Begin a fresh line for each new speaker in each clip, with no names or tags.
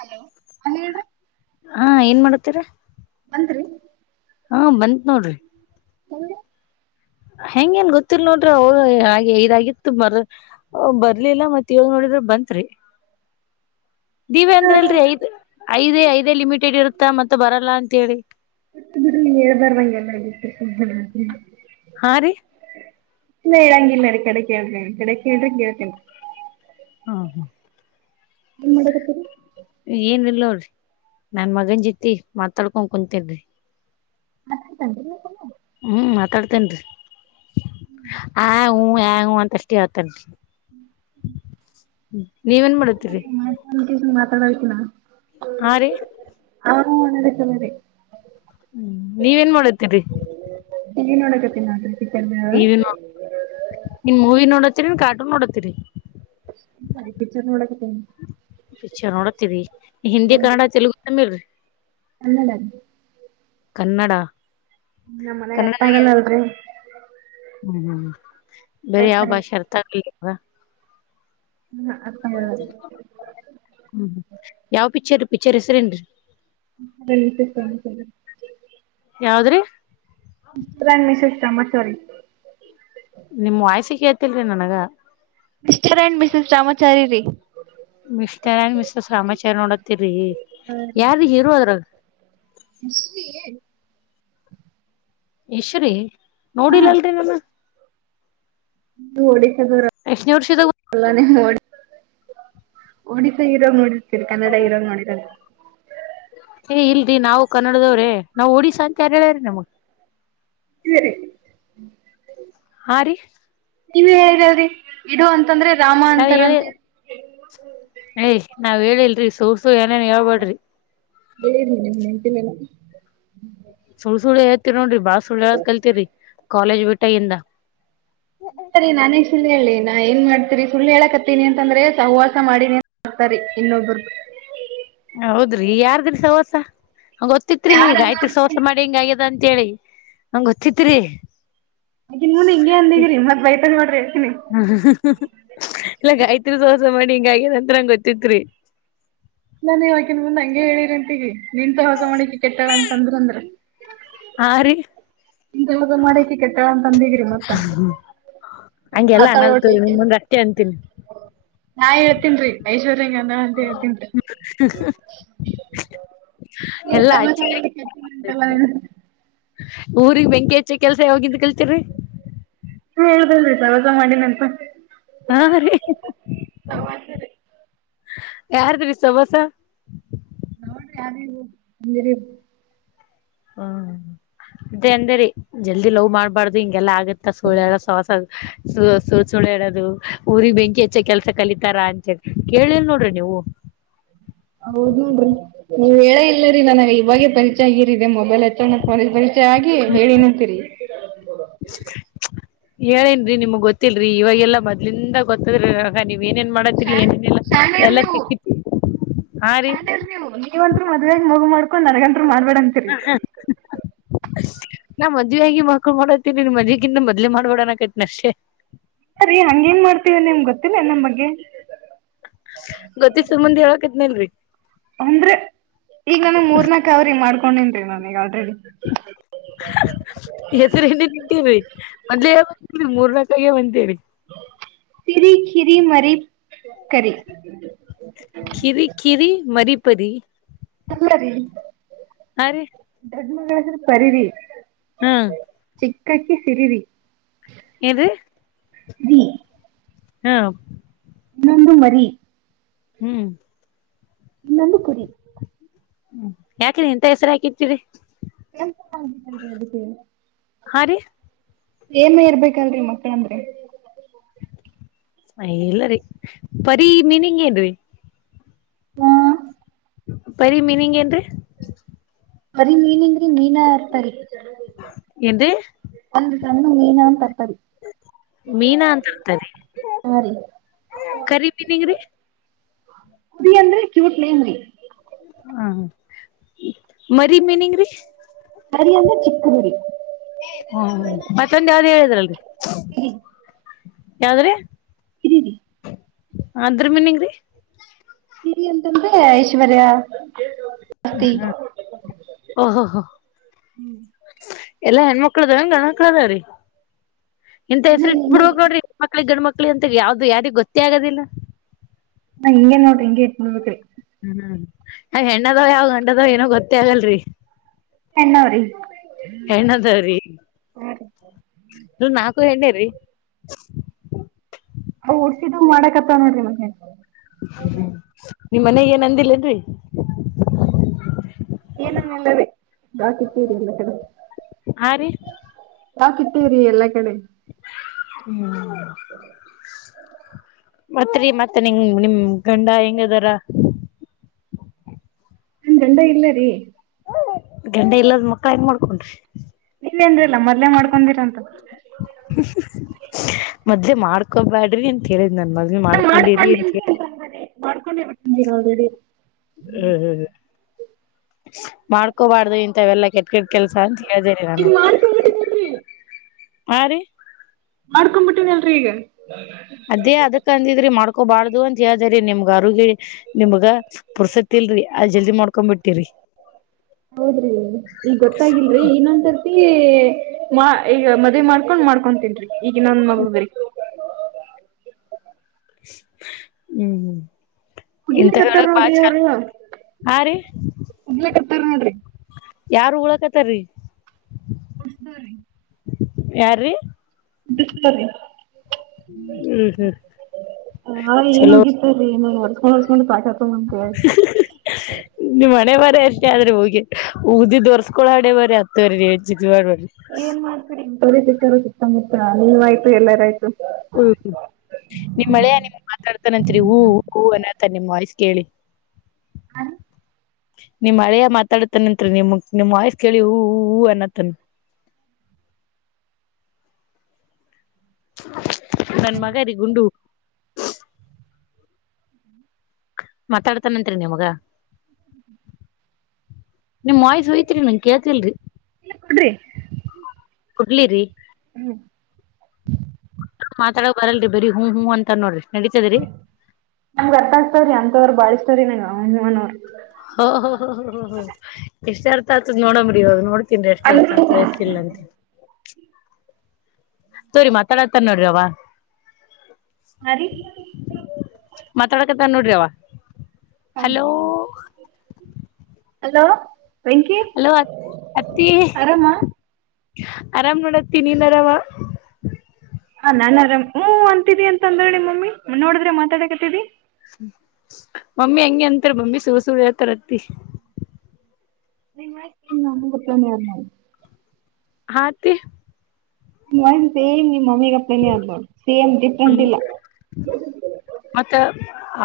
Hello ಅ ಹೇಳಡು.
ಹಾ ಏನ್ ಮಾಡತೀರ.
ರಿ [unintelligible]
ಹಾ ಬಂತತ್ ನೋಡ್ರಿ.
ಎಂದು.
ಹೆಂಗ ಏನ್ ಗೊತ್ತಿಿಲ್ಲ ನೋಡ್ರಿ ಅವ ಹಾಗೆ ಇದಾಗಿತ್ತು ಮರ ಬರ್ಲಿಲ್ಲ ಮತ್ ಹೇಳ ನೋಡ್ರಿ. ್ರ ಬಂತ್ರಿ. ನೀವ ಅಂದ್ರ ಅಲ್ರಿ ಐದ್ ಐದೇ ಐದೇ ಲಿಮಿಟೆಡ್ ಇರುತ್ತಾ ಮತ್ತೆ ಬರಲ್ಲ ಅಂತ ಹೇಳಿ. [unintelligible]
ನೀ ಹೇಳ್ ಬರ್ಂಗೆಲ್ಲ ಬಿಟ್ಟು.
ಹಾ ರೀ.
ಇಲ್ಲ ಹೇಳಂಗಿಲ್ಲ ರೀ ಕಡೆ ಕೇಳ್ರೇ ಕಡೆ ಕೇಳ್ರ ಕೇಳ್ತೇನಿ.
ಹಾ ಹಾ.
ಏನ್ ಮಾಡಕತ್ತೀರ.
ಏನ್ ಇಲ್ಲೋ್ರಿ ನನ್ ಮಗನ್ ಜತಿ ಮಾತಾಡ್ಕೊ ಕುಂತಿದಿ.
ಹತ.
ಹ್ಮ್ ಮಾತಾಡ್ತೇನ್ರಿ ಆ ಯ ಅಂತ ಅಷ್ಟೇ ಆತನ್ರಿ. ನೀವೇನ್ ಮಾಡತೀರಿ.
[unintelligible]
ಹಾ ರೀ.
ಹಾ ಒ ನಡ ಚರಿ.
ಹ್ಮ್ ನೀವೇನ್ ಮಾಡತೀರಿ.
ಈಗ ನೋಡಗ ತಿನ್ನೋಾದ್ರೆ.
ಟಿವ ವಿ ನೋಡ ನೀನ್ ಮೂವಿ ನೋಡತ್ತರಿ ನೀನ್ ಕಾರ್ಟೂನ್ ನೋಡತ್ತರಿ.
ಕಿಚ ನಡ ಕ.
ಪಿಕ್ಚರ್ ನೋಡತ್ತರಿ ಹಿಂದಿ ಕನ್ನಡ ತೆಲುಗು ತಮ್ಮಿಲ್ರಿ.
ಕ ನ್ನಡ.
ಕನ್ನಡ.
ನಮ್ಮ್ ಮನಾಗ
ಕನ್ನಡ
ಅರ್ಥ ಆಂಗಲ್ಲಲ್ರಿ.
ಹ್ಮ್ ಹ್ಮ್ ಬರ ಯಾವ ಭಾಷೆ ಅರ್ಥ ಆಲಿವಾ.
ಹ್ಮ ಅರ್ಥ ಆಗಲ್ಲ
ಹ್ಮ ಯಾವ ಪಿಕ್ಚರ್ ಪಿಕ್ಚರ್ ಹೆಸರೇನ್ರಿ.
ಸ ಕಮ.
ಯಾವ್ದ್ರೀ.
ರಣಮಷ ಇಷ್ಟ ಬಚೂರಿ.
ನಿಮ್ ವಯಸ್ಸೆ ಕೇಳ್ತಿಲ್ರಿ ನನ್ಗ
ಮಿಸ್ಟರ್ ಅಂಡ್ ಮಿಸಸ್ ರಾಮಾಚಾರಿ ರೀ
ಮಿಸ್ಟರ್ ಆಂಡ್ ಮಿಸಸ್ ರಾಮಾಚಾರಿ ನೋಡತ್ತರಿ ಯಾರ ರೀ ಹೀರೋ ಅದ್ರಾಗ
[inaudible]
ಯಶ್ ರೀ
ಹಾ
ನೋಡಿಲ್ಲಲ್ರಿ ನಾನ
[unintelligible] ಒಡಿಶಾ
ಎಷ್ಟನೇ ವರ್ಷದಾಗ
ಹೀರೋಗ ನೋಡಿರ್ತೀರಿ ಕನ್ನಡ ಹೀರೋಗ ನೋಡಿರಲ್ಲ
ಏ ಇಲ್ರಿ ನಾವು ಕನ್ನಡದವ್ರೆ ನಾವ್ ಒಡಿಶಾ ಅಂತ ಯಾರ ಹೇಳ್ಯ್ರೀ ನಿಮಗ್
ಹ್ಮ
ಹಾ ರೀ
ನೀವ ಹೇಳಿರಲ್ಲ ರೀ ಇಡು ಅಂತಂದ್ರೆ ರಾಮ ಅಂತಾರಂತ ಹೇಳಿ
ಏಯ್ ನಾವ್ ಹೇಳಿಲ್ರಿ ಸುಳ್ಳ ಸುಳ್ಳ ಏನೇರ್ ಹೇಳ್ಬೇಡ್ರಿ
ಹೇಳಿರಿ ನಿಮ್ಮಗ ನೆನಪಿಲ್ಲ ಏನ
ಸುಳ್ಳ ಸುಳ್ಳೆ ಹೇಳ್ತಿರಿ ನೋಡ್ರಿ ಬಾಳ ಸುಳ್ಳ ಹೇಳದ ಕಲ್ತರಿ ಕಾಲೇಜ್ ಬಿಟ್ಟಾಗಿಂದ
ಸರಿ ನಾನೇಕ ಸುಳ್ಳ ಹೇಳಲ್ಲಿ ನಾ ಏನ್ ಮಾಡ್ತೀರಿ ಸುಳ್ಳು ಹೇಳಕತ್ತೀನಿ ಅಂತಂದ್ರೆ ಸಹವಾಸ ಮಾಡೀನಿ ಬರ್ತಾರಿ ಇನ್ನೊಬ್ಬರದು
ಹೌದ್ರಿ ಯಾರ್ದ್ರಿ ಸಹವಾಸ ಗೊತ್ತಿತ್ರಿ
ಯಾರಲ್ಲ
ಗಾಯತ್ರಿ
ಅಂದ್ರಿ
ಸಹವಾಸ ಮಾಡಿ ಹಿಂಗ ಆಗ್ಯದ ಅಂತೇಳಿ ನಂಗ್ ಗೊತ್ತಿತ್ರಿ
ಅಕಿನ್ ಮುಂದ ಹಿಂಗೇ ಅಂದಿಗಿರಿ ಮತ್ ಬೈತಾಲ ನೋಡ್ರಿ ಹೇಳ್ತೀನಿ
ಹ್ಮ್ ಇಲ್ಲ ಗಾಯತ್ರಿ ಸಹವಸ ಸ ಮಾಡಿ ಹಿಂಗ ಆಗ್ಯಾದಂತ ನನಗ ಗೊತ್ತಿತ್ರಿ
ನೀವ ಅಕಿನ್ ಮುಂದ್ ಹಂಗೆ ಹೇಳಿರಂತಿಗಿ ನಿನ್ ಸಹವಾಸ ಮಾಡಿ ಇಕಿ ಕೆಟ್ಟಳ ಅಂತಂದ್ರ ಅಂದ್ರ
ಆ ರೀ
ನೀನು ಸಹವಾಸ ಮಾಡಿ ಅಕಿ ಕೆಟ್ಟಳ ಅಂತಂದಗ್ರಿ ಮತ್ತ
ಹಂಗ ಎಲ್ಲಾ
ಆತಾಳ್
ಅನಲ್ಲ
ನೋಡ್ರಿ
ತೊರಿ
ಈಕಿ
ನಿಮುಂದ ಅಟ್ಟೆ ಅಂತೀನಿ
ಹಿಂಗ ಅಂದಾಳ ಅಂತ ಹೇಳತ್ತಿನಿ ತೋ ನೀನ್ನ
ಎಲ್ಲಾ
ಸಹವಾಸ
ಆಚ್ಚರಿ
ಮಾಡಿ ಕೇಟ್ಟಿಲ್ಲಂತಲ
ಊರಿಗ್ ಬೆಂಕಿ ಹಚ್ಚ ಕೆಲ್ಸ ಯಾವಾಗಿಂದ ಕಲ್ತಿರ್ರಿ
ನೀವೆ ಹೇಳಿದ್ರಲ್ಲ ರೀ ಸವಾಸ ಮಾಡಿನಂತ
ಹಾ ರೀ
ನೋಡ್ರಿ
ಯಾರದ್ರೀ ಸವಾಸ
ಹೌದು ರೀ [unintelligible]
ಹ್ಮ ಅದೇ ಅಂದೆ ರೀ ಜಲ್ದಿ ಲವ್ ಮಾಡ್ಬಾರ್ದು ಹಿಂಗೆಲ್ಲಾ ಆಗ ತ ಸುಳ್ಳ ಹೇಳಸವಾಸದು ಸು ಸುಳ್ಳ ಸುಳ್ಳ ಹೇಳದು ಊರಿಗ ಬೆಂಕಿ ಹಚ್ಚ ಕೆಲ್ಸ ಕಲಿತಾರ ಅಂತೇಳಿ ಕೇಳಿಲ್ಲ ನೋಡ್ರಿ ನೀವು
ಹೌದ ನೋಡ್ರಿ ನೀವ್ ಹೇಳ ಇಲ್ಲರಿ ನನಗ ಇವಾಗ ಪರಿಚಯ ಆಗಿ ಮೊಬೈಲ್ ಅಲ್ಲಿ ಪರಿಚಯ ಆಗಿ ಹೇಳಿನಂತೀರಿ
ಹೇಳೇನ್ರೀ ನಿಮ್ಗ್ ಗೊತ್ತಿಲ್ರರಿ ಇವಾಗೆಲ್ಲಾ ಮೊದ್ಲಿಂದ ಗೊತ್ತದ್ರಿ ನನಗ ನೀವ ಏನೇನ್ ಮಾಡತಿರಿ ಏನೇನಿಲ್ಲ ಎಲ್ಲಾ ತಿಕ್ಕತಿರಿ
ಶ್ಯಾಣರ ನೀವು ನಿವಂತರ ಮದ್ವಿಗ ಮಗು ಮಾಡ್ ನನಗಂತ್ರ ಮಾಡ್ಬೇಡ ಅಂತೀರಿ
ಮದ್ವಿಯಾಗಿ ಮಕ್ಕಳ ಮಾಡತಂನಿ ಮದ್ವಿಗಿಂತ ಮೊದ್ಲೆ ಮಾಡಬೆಡ ಅನ್ನಕತ್ತಿನ ಅಷ್ಟೇ
ಇಲ್ಲರಿ ಹಂಗೇಂಗ ಮಾಡ್ತೀವಿ ನಿಮಗ ಗೊತ್ತಿಲ್ಲ ಏನ ನಮ್ ಬಗ್ಗೆ
ನಲ್ ರೀ
ಅಂದ್ರೆ ಈಗ ನಾನ ಮೂರ್ನಾಕ್ ಅವಾರಿ ಮಾಡ್ಕೊಂಡಿನರಿ ನಾನೀಗ [inaudible]
ಹೆಸರ ಏನ್ನೆನ ಇಟ್ಟಿರಿ ಮೊದ್ಲೇ ಹೇಳಬೇಕು ಇಲ್ಲರಿ ಮೂರ್ ನಾಕ ಆಗ್ಯಾವ ಅಂತೇಳಿ
ತಿರಿ ಕಿರಿ ಮರಿ ಕರಿ
ಕಿರಿ ಕಿರಿ ಮರಿ ಪರಿ
ಅಲ್ಲ ರೀ
ಹ ರೀ
ಡ್ ಪರಿರಿ
ಹ್ಮ್
ಚಕ್ಕಾಕ್ಕಿ ಸಿರಿರಿ
ಎದು
ಜ
ಹ್ಮ
ಇನ್ನೊಂದು ವರಿ
ಹ್ಮ್
ಇನ್ನೊಂದು ಕುರಿ
ಹ್ಮ ಯಾಕ್ರಿ ಇಂತ ಹೆಸರು ಹಾಕಿತಿರಿ
ಅದ ಅದಕ್ಕೆೇ
ಹಾ ರೀ
ಏಮ ಇರ್ಬೇಕಲ್ರರಿ ಮಕ್ಳಂದ್ರಿ
ಅ ಇಲ್ಲರಿೀ ಪರಿ ಮೀನಿಂಗ್ ಏನ್ರಿ ಬರಿ ಮೀನಿಂಗ್
ಬರಿೀ ಮೀನಿಂದ್ರಿ ಮೀನಾ ಇರ್ತಾರಿ
ಎ
ಕಣ್ಣು ಮೀನ
ಮೀನಾ ಅಂತತರಿ
ಹಾ ರೀ
ಕರಿ ಮೀನಿಂಗ್ರೀ
ಕುುದ ಅಂದ್ರೆ ಕ್ಯೂಟ್ ನೇನ್ೀ
ಹಾ ಮರಿ ಮೀನಿಂಗ್ರೀ
ಅರಿಂದ್ರ ಚಿಕ್ಕಗರಿ
ಹ್ಮ ಮತ್ತೊಂದು ಯಾವ್ದ್ ಹೇಳಿದ್ರಲ್ರಿ
ಇ
ಯಾವ್ದ್ರಿ
ಇದಿ
ಅದ್ರ ಮನ್ಂಗೀ
ರಿ ಅಂತಂದ್ರೆ ಐಶ್ವರ್ಯಾ
ಹ್ಮ್ ಹ ಓಹೋ ಹ ಎಲ್ಲಾ ಹೆಣ್ಮಕ್ಳದ ಗಂಡ್ಮಕ್ಳದಾವ್ರೀ ಇಂತ ಹೆಸರಿ ಇಟ್ ಬಿಡ್ಬೇಕ ನೋಡರಿ
ಹಿಂಗೆ
ಹೆಣ್ಮಕ್ಳಗ್ ಗಂಡ ಮಕ್ಳ ಮಕ್ಳಿ ಅಂತ ಯಾವ್ದು ಯಾರಿಿಗೆ ಗೊತ್ತೇ ಆಗೋದಿಲ್ಲ
ನಾ ಹಿಂಗೇ ನೋಡ್ರಿಂಗ ಎತ್ ನಡ್ಬೇಕ್ರಿ
ಹ್ಮ್ ಹೆಣ್ಣದಾವ ಯಾವ ಗಂಡದಾವ ಏನೋ ಗೊತ್ತೇ ಆಗಲ್ರಿ
ಎನ್ನ್ರೀ ಹ
ನೀ ನಾಲ್ಕು ಹೆಣ್ಣೇರಿೀ
ಅ ಡ್ಸಿದು ಮಾಡಕತ್ತ ನೋಡ್ರಿ ಮ
ನಿಮ ಮನೆಗ್ ಏನ್ ಅಂದಿಲ್ಲೇನ್ರಿ
ಏನಂಗಲ್ಲ ಹಾಕತ್ತೀರಿ ಎಲ್ಲ ಕಡೆ
ಹಾ ರೀ
ಹಾಕತ್ತೇರಿೀ ಎಲ್ಲ ಹಳ
ಹ್ಮ್ ಮತ್ರಿ ಮತ್ತೆ ನಿಂಗ ನಿಮ್ ಗಂಡ ಹೆಂಗದಾರ
ನಾ ಗಂಡ ಇಲ್ಲ ರೀ
ಗಂಡೆ ಇಲ್ಲದ ಮಕ್ಳ ಏನ್ ಮಾಡ್ಕೊಂಡ್ರಿ
ನಿನ್ೇನ್್ರಿಲ್ಲ ಮೊದ್ಲೇ ಮಾಡ್ಕೀರಂತ
ಮದ್ೆ ಮಾಡ್ಕೊಬ್ಯಾಡ್ರಿ ಅಂತ ಕೇಳಿ
ಮಾಡ್ಕೊಂಡ ಮಾಡ್ಕೊಂಡಿತ ಆಲ್ರೆಡಿ
ಹ್ಮ ಮಾಡ್ಕೋಬಾರ್ದು ಇಂತವೆಲ್ಲ ಕೆಟ್ಟ ಕೆ ಕೆಲ್ಸ ಜರಿಗಾನೆ ಆರಿ
ಮಾಡ್ಕೊ್ಬಿಟ್ಟನ ಅಲ್ರರಿ ಈಗ
ಅದೇ ಅದಕ್ಕ ಅಂದಿದ್ರಿ ಮಾಡ್ಕೋಬಾರ್ದು ಅಂತ ಹೇಳ್ದ್ರ ನಿಮ್ಗ ಆರೋಗ್ಯ ನಿಮ್ಗ ಪುಸತಿ ಲ್ರರಿ ಅದ್ ಜಲ್ದಿ ಮಾಡ್ಕೊಂಡ್ ಬಿಟ್ಟಿರಿ
ಹೌದ್ರಿ ಈಗ್ ಗೊತ್ತಾಗಿಲ್ರರಿ ಇನ್ನೊಂದರ್ತಿ ಈಗ ಮದ್ವೆ ಮಾಡ್ಕೊಂಡ್ ಮಾಡ್ಕೊಂಡ ತನ್ಿ ಈಗ ನನ್ ಮಗದ್ರೀ
ಹ್ಮ್ ಹ್ಮ್ ಇಂತ
ಮುಗಿಲಿಕತ್ತಾರ
ಹೇಳಕ್ ಬಾ
ನೋಡ್ರಿ
ಚ
ಅವ್ರು
[unintelligible] ಹಾ ರೀ
[inaudible] ನೋಡ್ರಿ
ಯಾರ್ು ಉಳಕತಾರರಿ
ಕುಳಸದ್ರೀ [unintelligible]
ಯಾರ ರೀ
ಬಿಡ್ತರಿ
ಹ್ಮ್ ಹ್ಮ್
[unintelligible] ಹ ಏನ್
ಚಲೋ
ಹೋಗತ್ತಾರ ಏನ [unintelligible] ಕಕೊಂಡ ಪಠಕ ನ ಕ [unintelligible]
ಅಷ್ಟೇ ಆದ್ರೆ ಹೋಗಿ ಉಗ್ದಿ ತೋರ್. ಕಳಾಡೆ ಬರಿ ಹತ್ತು ಬರಿ ರೇಡ್ [unintelligible] ಜಡ್ ಬರಿ.
ಸಿತ್ತಂಗುತ್ತ ನೀವ ಆಯ್ತು ಎಲ್ಲಾರ ಆಯ್ತು.
ಹ್ಮ್ ಹ್ಮ್. ನಿಮ್ಮ ಅಳಿಯ ನಿಮ್ ಮಾತಾಡ್ತಾನತ್ರಿ ಹಊ ಹೂ ಅನತ ನಿಮ್ ವಾಯ್ಸ್ ಕೇಳಿ.
ಹ.
ನಿಮ್ ಹಳೆಯ ಮಾತಾಡತನತ್ರಿ ನಿಮ್ ನಿಮ್ ವಯಸ್ ಕೇಳಿ ಹ ಹಊ ಅನತ್ತನ್. [unintelligible] ನನ್ನ ಮಗ ರಿ ಗುಂಡು. ಮಾತಾಡ್ತಾನನ್ರಿ ನಿಮ್ಗ. ನಿಮ್ಮ ವಾಯ್ಸ್ ಹೋಯಿತು ಕೇತಲ್ರಿ.
ಇಲ್ಲ ಕೊಡ್ರಿ. [unintelligible]
ಕುಡ್ಲಿರಿ. [inaudible]
ಹ್ಮ್ [inaudible]
[unintelligible] ಮಾತಾಡೋಕ್ ಬರಲ್ರಿ ಬರ ಹೂ್ ಹ್ೂ ಅಂತ ನೋಡ್ರಿ. ನಡೀತದ್ರಿ
ನಮ್ಗೆ ಅರ್ಥ ಆಗ್ತವ್ರಿ ಅಂತವ್ರ ಬಳಸ್ತವ್ರಿ ನೀ.
ಹ ಹ ಎಷ್ಟು ಅರ್ಥ ಆತದ ನೋಡಮ್ರಿ ಇವಾಗ ನೋಡ್. ತಿನ್್ರ [unintelligible] ಎಷ್ಟ ಅರ್ತ
ಅಂದ್ರು
ಆತ್ರ ಎಷ್ಟ ಇಲ್ಲಂತ. ತೋರಿ ಮಾತಾಡತಾರ ನೋಡ್ರಿವ.
ಅ ರೀ
ನ [unintelligible] ನೋಡ್ರವ.
ಹೌದ [unintelligible] ಅಲೋ. ವೆಂಕಿ
ಹಲೋ ಅತ್ತಿ
ಆರಾಮಾ.
ಆರಾಮ್ ಮಾಡೋತ್ತ ನೀ ಆರಾಮ
ಹ ನಾನನ್ ಆರಾಮ್ ಹ ಅಂತಿದಿ ಅಂತ ಅಂದ್ರಣಿ ಮಮ್ಮಿ ನೋಡಿದ್ರೆ ಮಾತಾಡಕತಿದಿ.
ಮಮ್ಮಿ ಅಗೆ ಅಂತರ ಮಮ್ಮಿ ಸು ಸು ಹೇಳ್ತಾರಂತೆ
ನಿಮ್ಮ ಗತ್ತನ. [unintelligible]
ಹಾತ್ತ. [unintelligible]
ವಾಯ್ಸ್ ನಿಮ್ಮ್ ಮಮ್ಮಿಗಪ್ಪನ ನೋ ಸೇಮ್ ಡಿಫ್ರೆಂಟ್
ಹ್ಮ
ಇಲ್ಲ.
ಮತ್ತ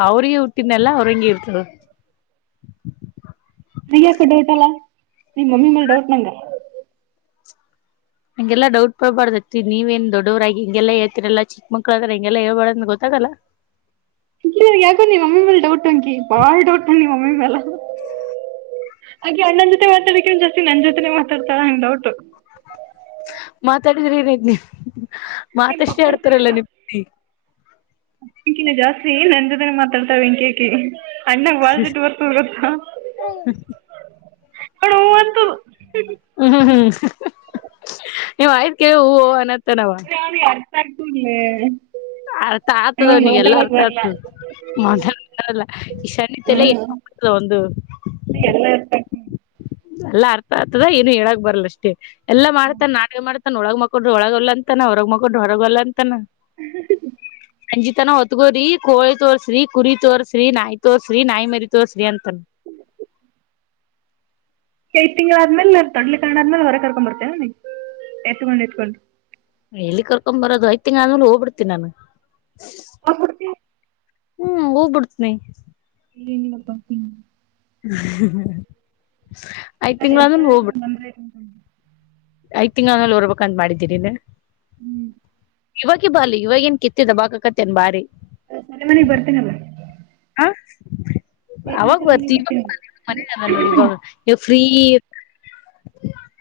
ಅವ್ರಿಗೆ ಹುಟ್ಟಿದೆಲ್ಲ ಅವ್ರಂಗಿ ಇರ್ತದ.
ನೀ ಯಾಕ ಡೌಟ್ ಅಲ್ಲಾ ನೀ ಮಮ್ಮಿ ಮೇಲೆ ಡೌಟ್ ನಂಗ.
ಹಂಗೆಲ್ಲ ಡೌಟ್ ಪಬಾರ್ದತತಿ ನೀವ ನ್ ದೊಡ್ಡವ್ರಾಗಿ ಹಿಗೆಲ್ಲ ಹೇಳ್ತಿರಲ್ಲ ಚಿಕ್ಕಕ್ಳ್ರ ಹೆಂಗೆಲ್ಲ ಹಳ್ಬಾರ್ದ ಗೊತ್ತ. ಲ್ಲ [unintelligible]
ನೀವ [unintelligible] ಮಮ್ಮ ಮಲೆ ಡೌಟ್ಂಗಿ ಬಾ ಡೌಟ್್ ನೀ ಮಮ್ಮಿ ಮೇಲೆ. ಹಾಗೆ ಅಣ್ಣನ್ ಜೊತೆ ಮಾತಾಡಕ್ಕೆ ಒ್ ಜಾಸ್ತಿ ನನ್ ಜೊತೆನೆ ಮಾತಾಡ್ತಾಳ ಡೌಟ್.
ಮಾತಾಡಿದ್ರಿ ಏನ ನೀ ಮಾತಷ್ಟೇ ಆಡ್ತಾರಲ್ಲ ನಿಮ್ಮ.
ಅಕಿನ ಜಾಸ್ತಿ ನನ್ ಜೊತೆನ ಮಾತಾಡ್ತಾವ ಇಂಕೇಕಿ. ಅಣ್ಣಂಗ ಬಳ್ದಿಟ್ಟು ಬರ್ತದ ಗೊತ್ತ ನ ಹಂತೂ.
ಹ್ಮ್ ಹ್ಮ್ ಹ್ಮ್ ನೀ ಆಯ್ತ ಕೆ ಹ ಅನ್ನತ ನವ.
ಕರ್ಪೂರ್ಲ್ಲ.
ಅರ್ಥ ಆಗ್ತದ ಅವನಿಗೆ ಎಲ್ಲಾ ಅರ್ಥ ಆಗ್ತದ. ಮದಲ್ಲ ಈ ಸನ್ನಿತೆಲ್ಲ ಎಲ್ಲ
ಹ್ಮ್
ಮಾಡ ಒಂದು.
ಎಲ್ಲ. ಆಗ್ತಿಲ್ಲ
ಎಲ್ಲಾ ಅರ್ಥ ಆರ್ತದ ಏನು ಹೇಳಕ್ ಬರಲ್ಲ ಅಷ್ಟೇ ಎಲ್ಲ ಮಾಡ್ತಾನನ್ ನಾಟಕ ಮಾಡ್ತಾನ ಒಳಗ ಮಕ್. ಕ ಡೋಳ ಗಲ್ಲಾನಂತ ನ ಹೊರಂಗ್ಕ ಡರ ಗಲ್ಲಾಂತಾ.
ಹ.
ಸಂಂಜಿತನ ಹೊತ್ಗೋರಿ ಕೋಳಿ ತೋಸ್ರಿ ಕುರಿ ತೋರ್ಸ್ರಿ ನಾಯಿ ತೋರ್ಸ್ರಿ ನಾಯಿ ಮರಿ ತೋರ್ ಅಂತನ್. [inaudible]
ತಿಂಗಳ ಆದ್ಮೇಲೆ ತೊಡ್ಲಿ ಕಣ ಆದ್ಮೇಲೆ ಹೊರೆಗೆ ಕರ್ಕೊಂಡ್ ಬರ್ತೇವಗೆ ಎತ್ಕೊಂಡ್ ಎಚ್ಕೊಂಡು.
ಎಲ್ಲಿ ಕರ್ಕೊ್ ಬರೋದು ಐ್ತಿಂಗ ಅ ಆದ ಹೋಗ್ಬಿಡ್ತಿ ನಾನು.
ಹ ಹಡ್ತ
ಹ್ಮ್ ಹೋಗಬಿಡ್ತನಿ
ಇಲ್ಲನಲ್ಲ ಪತೀ
ಹ್ಮ
ನಾನ ಇರ್ತದೆ ಏ ಬಂದ್ರ
ಐ್ ತಿಂಗ್ ಅವನೇಲ್ಲಿ ಹೊರ್ಬೇಕಕ್ ಅಂತ ಮಾಡಿದ್ದೀರಿ ನೀ
ಹ್ಮ್
ಇವಾಗ ಬಾಲಿ ಇವಾಗ ಏನ್ ಕಿತ್ತಿದ ಬಾಕಕತ್ತೇನ್ ಬಾರಿ
ಮನೆ ಮನೆಗ್ ಬರ್ತೀನಲ್ಲ
ಹ
ಬೇರೆ
ಅವಾಗ
ಸರ್ ಮನೆಗೆ
ಬರ್ತಿವ
ಬರ್ತೀನಿ
ಮ ನೋಡಿ ಇವಾಗ ಶ್ರೀ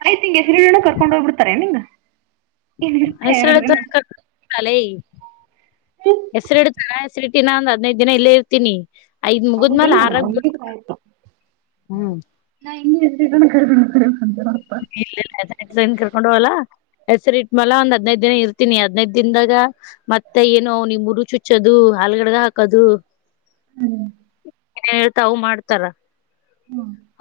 ಆಯ್ತ ಹಿಂಗ ಹೆಸರಿನ ಕರ್ಕೊಂಡ್ ಹೋಗ್ಬಿಡ್ತಾರೆ ನಿಂಗ
ಹೆಸರುಡತ ಹೆಸರು ಇಡತ ಟ ನ ಒಂದ ಹದಿನೈದು ದಿನ ಇಲ್ಲೇ ಇತನಿ
ಹೌದಲ್ಲ ಅಂಗ ಗಯತ
ಹ್ಮ್
ಹಂಗೆ ಎಷ್ಟ ಕಂತ
ನ್ ಕರ್ಕೊಂಡ ಹೋಗಲ್ಲಾ ಹೆಸರಿ ಇಟ್ ಮಲ ಒಂದ್ ಹದ್ದ್ ದಿನ ಇರ್ತೀನಿ ಹದ್ದ್ ದಿನದಾಗ ಮತ್ತೆ ಏನು ನಿಮ್ ಹುರು ಚುಚ್ಚದು ಹಾಲ್ಗಡಗ ಹಕದು
ಹ್ಮ್
ಏನ್ ಹೇಳ್ತಾ ಅ ಮಾಡ್ತಾರ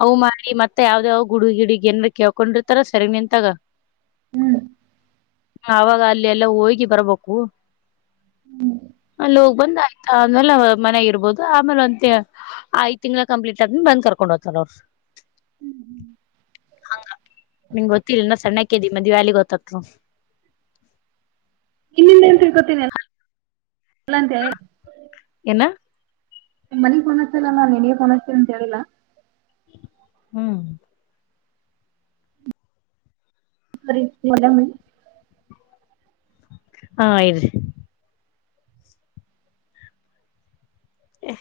ಅವು ಮಾಡಿ ಮತ್ತ ಯಾವ್ದ ಯಾವ್ ಗುಡ ಗಿಡನ್ ಕಳ್ಕೊಂಡಿರ್ತಾರ ಸರಿಗ್ ನಿಂತಾಗ
ಹ್ಮ್
ನ ಆಾಗ ಅಲ್ಲಿ ಎಲ್ಲ ಹೋಗಿ ಬರ್ಬೇಕು ಹೋಗಿ ಬಂದ ಆಯ್ತಾದ್ಮೇಲೆ ಮನೆ ಇರ್ಬಹದು ಆಮೇಲೆ ಒಂದ ಐ್ ತಿಂಗಗಳ ಕಂಪ್ಲೀಟ್ ಆದ್ಮ ಬಂದ ಕಕೊಂಡ ಚಲ
ಹ್ಮ್ ಹ್ಮ
ಹಂಗ ನಿಮಗೆ ಗೊತ್ತಿಲ್ಲ ನ ಸಣ್ಣ ಕ್ದಿ ಮದ್ ವ್ಯಾಲಿ ಗೊತ್ತತ್ರು
ಇನ್ನಿಂದೆ ಎಂತ ಗೊತನಿ ಎಲ್ಲ ಅಂತ ಹೇಳಿ
ಎನ್ನ
ಮನಗ್ ನತಲ್ಲ ನಾನ್ ನನ್ಗೆ ೋನ್ತೀನ ಅಂತ ಹೇಳಿಲ್ಲಾ
ಹ್ಮ್
ಬರಿ ಮಲ್ಲ ಮ
ಹ ಆಯ್ರಿ ಆ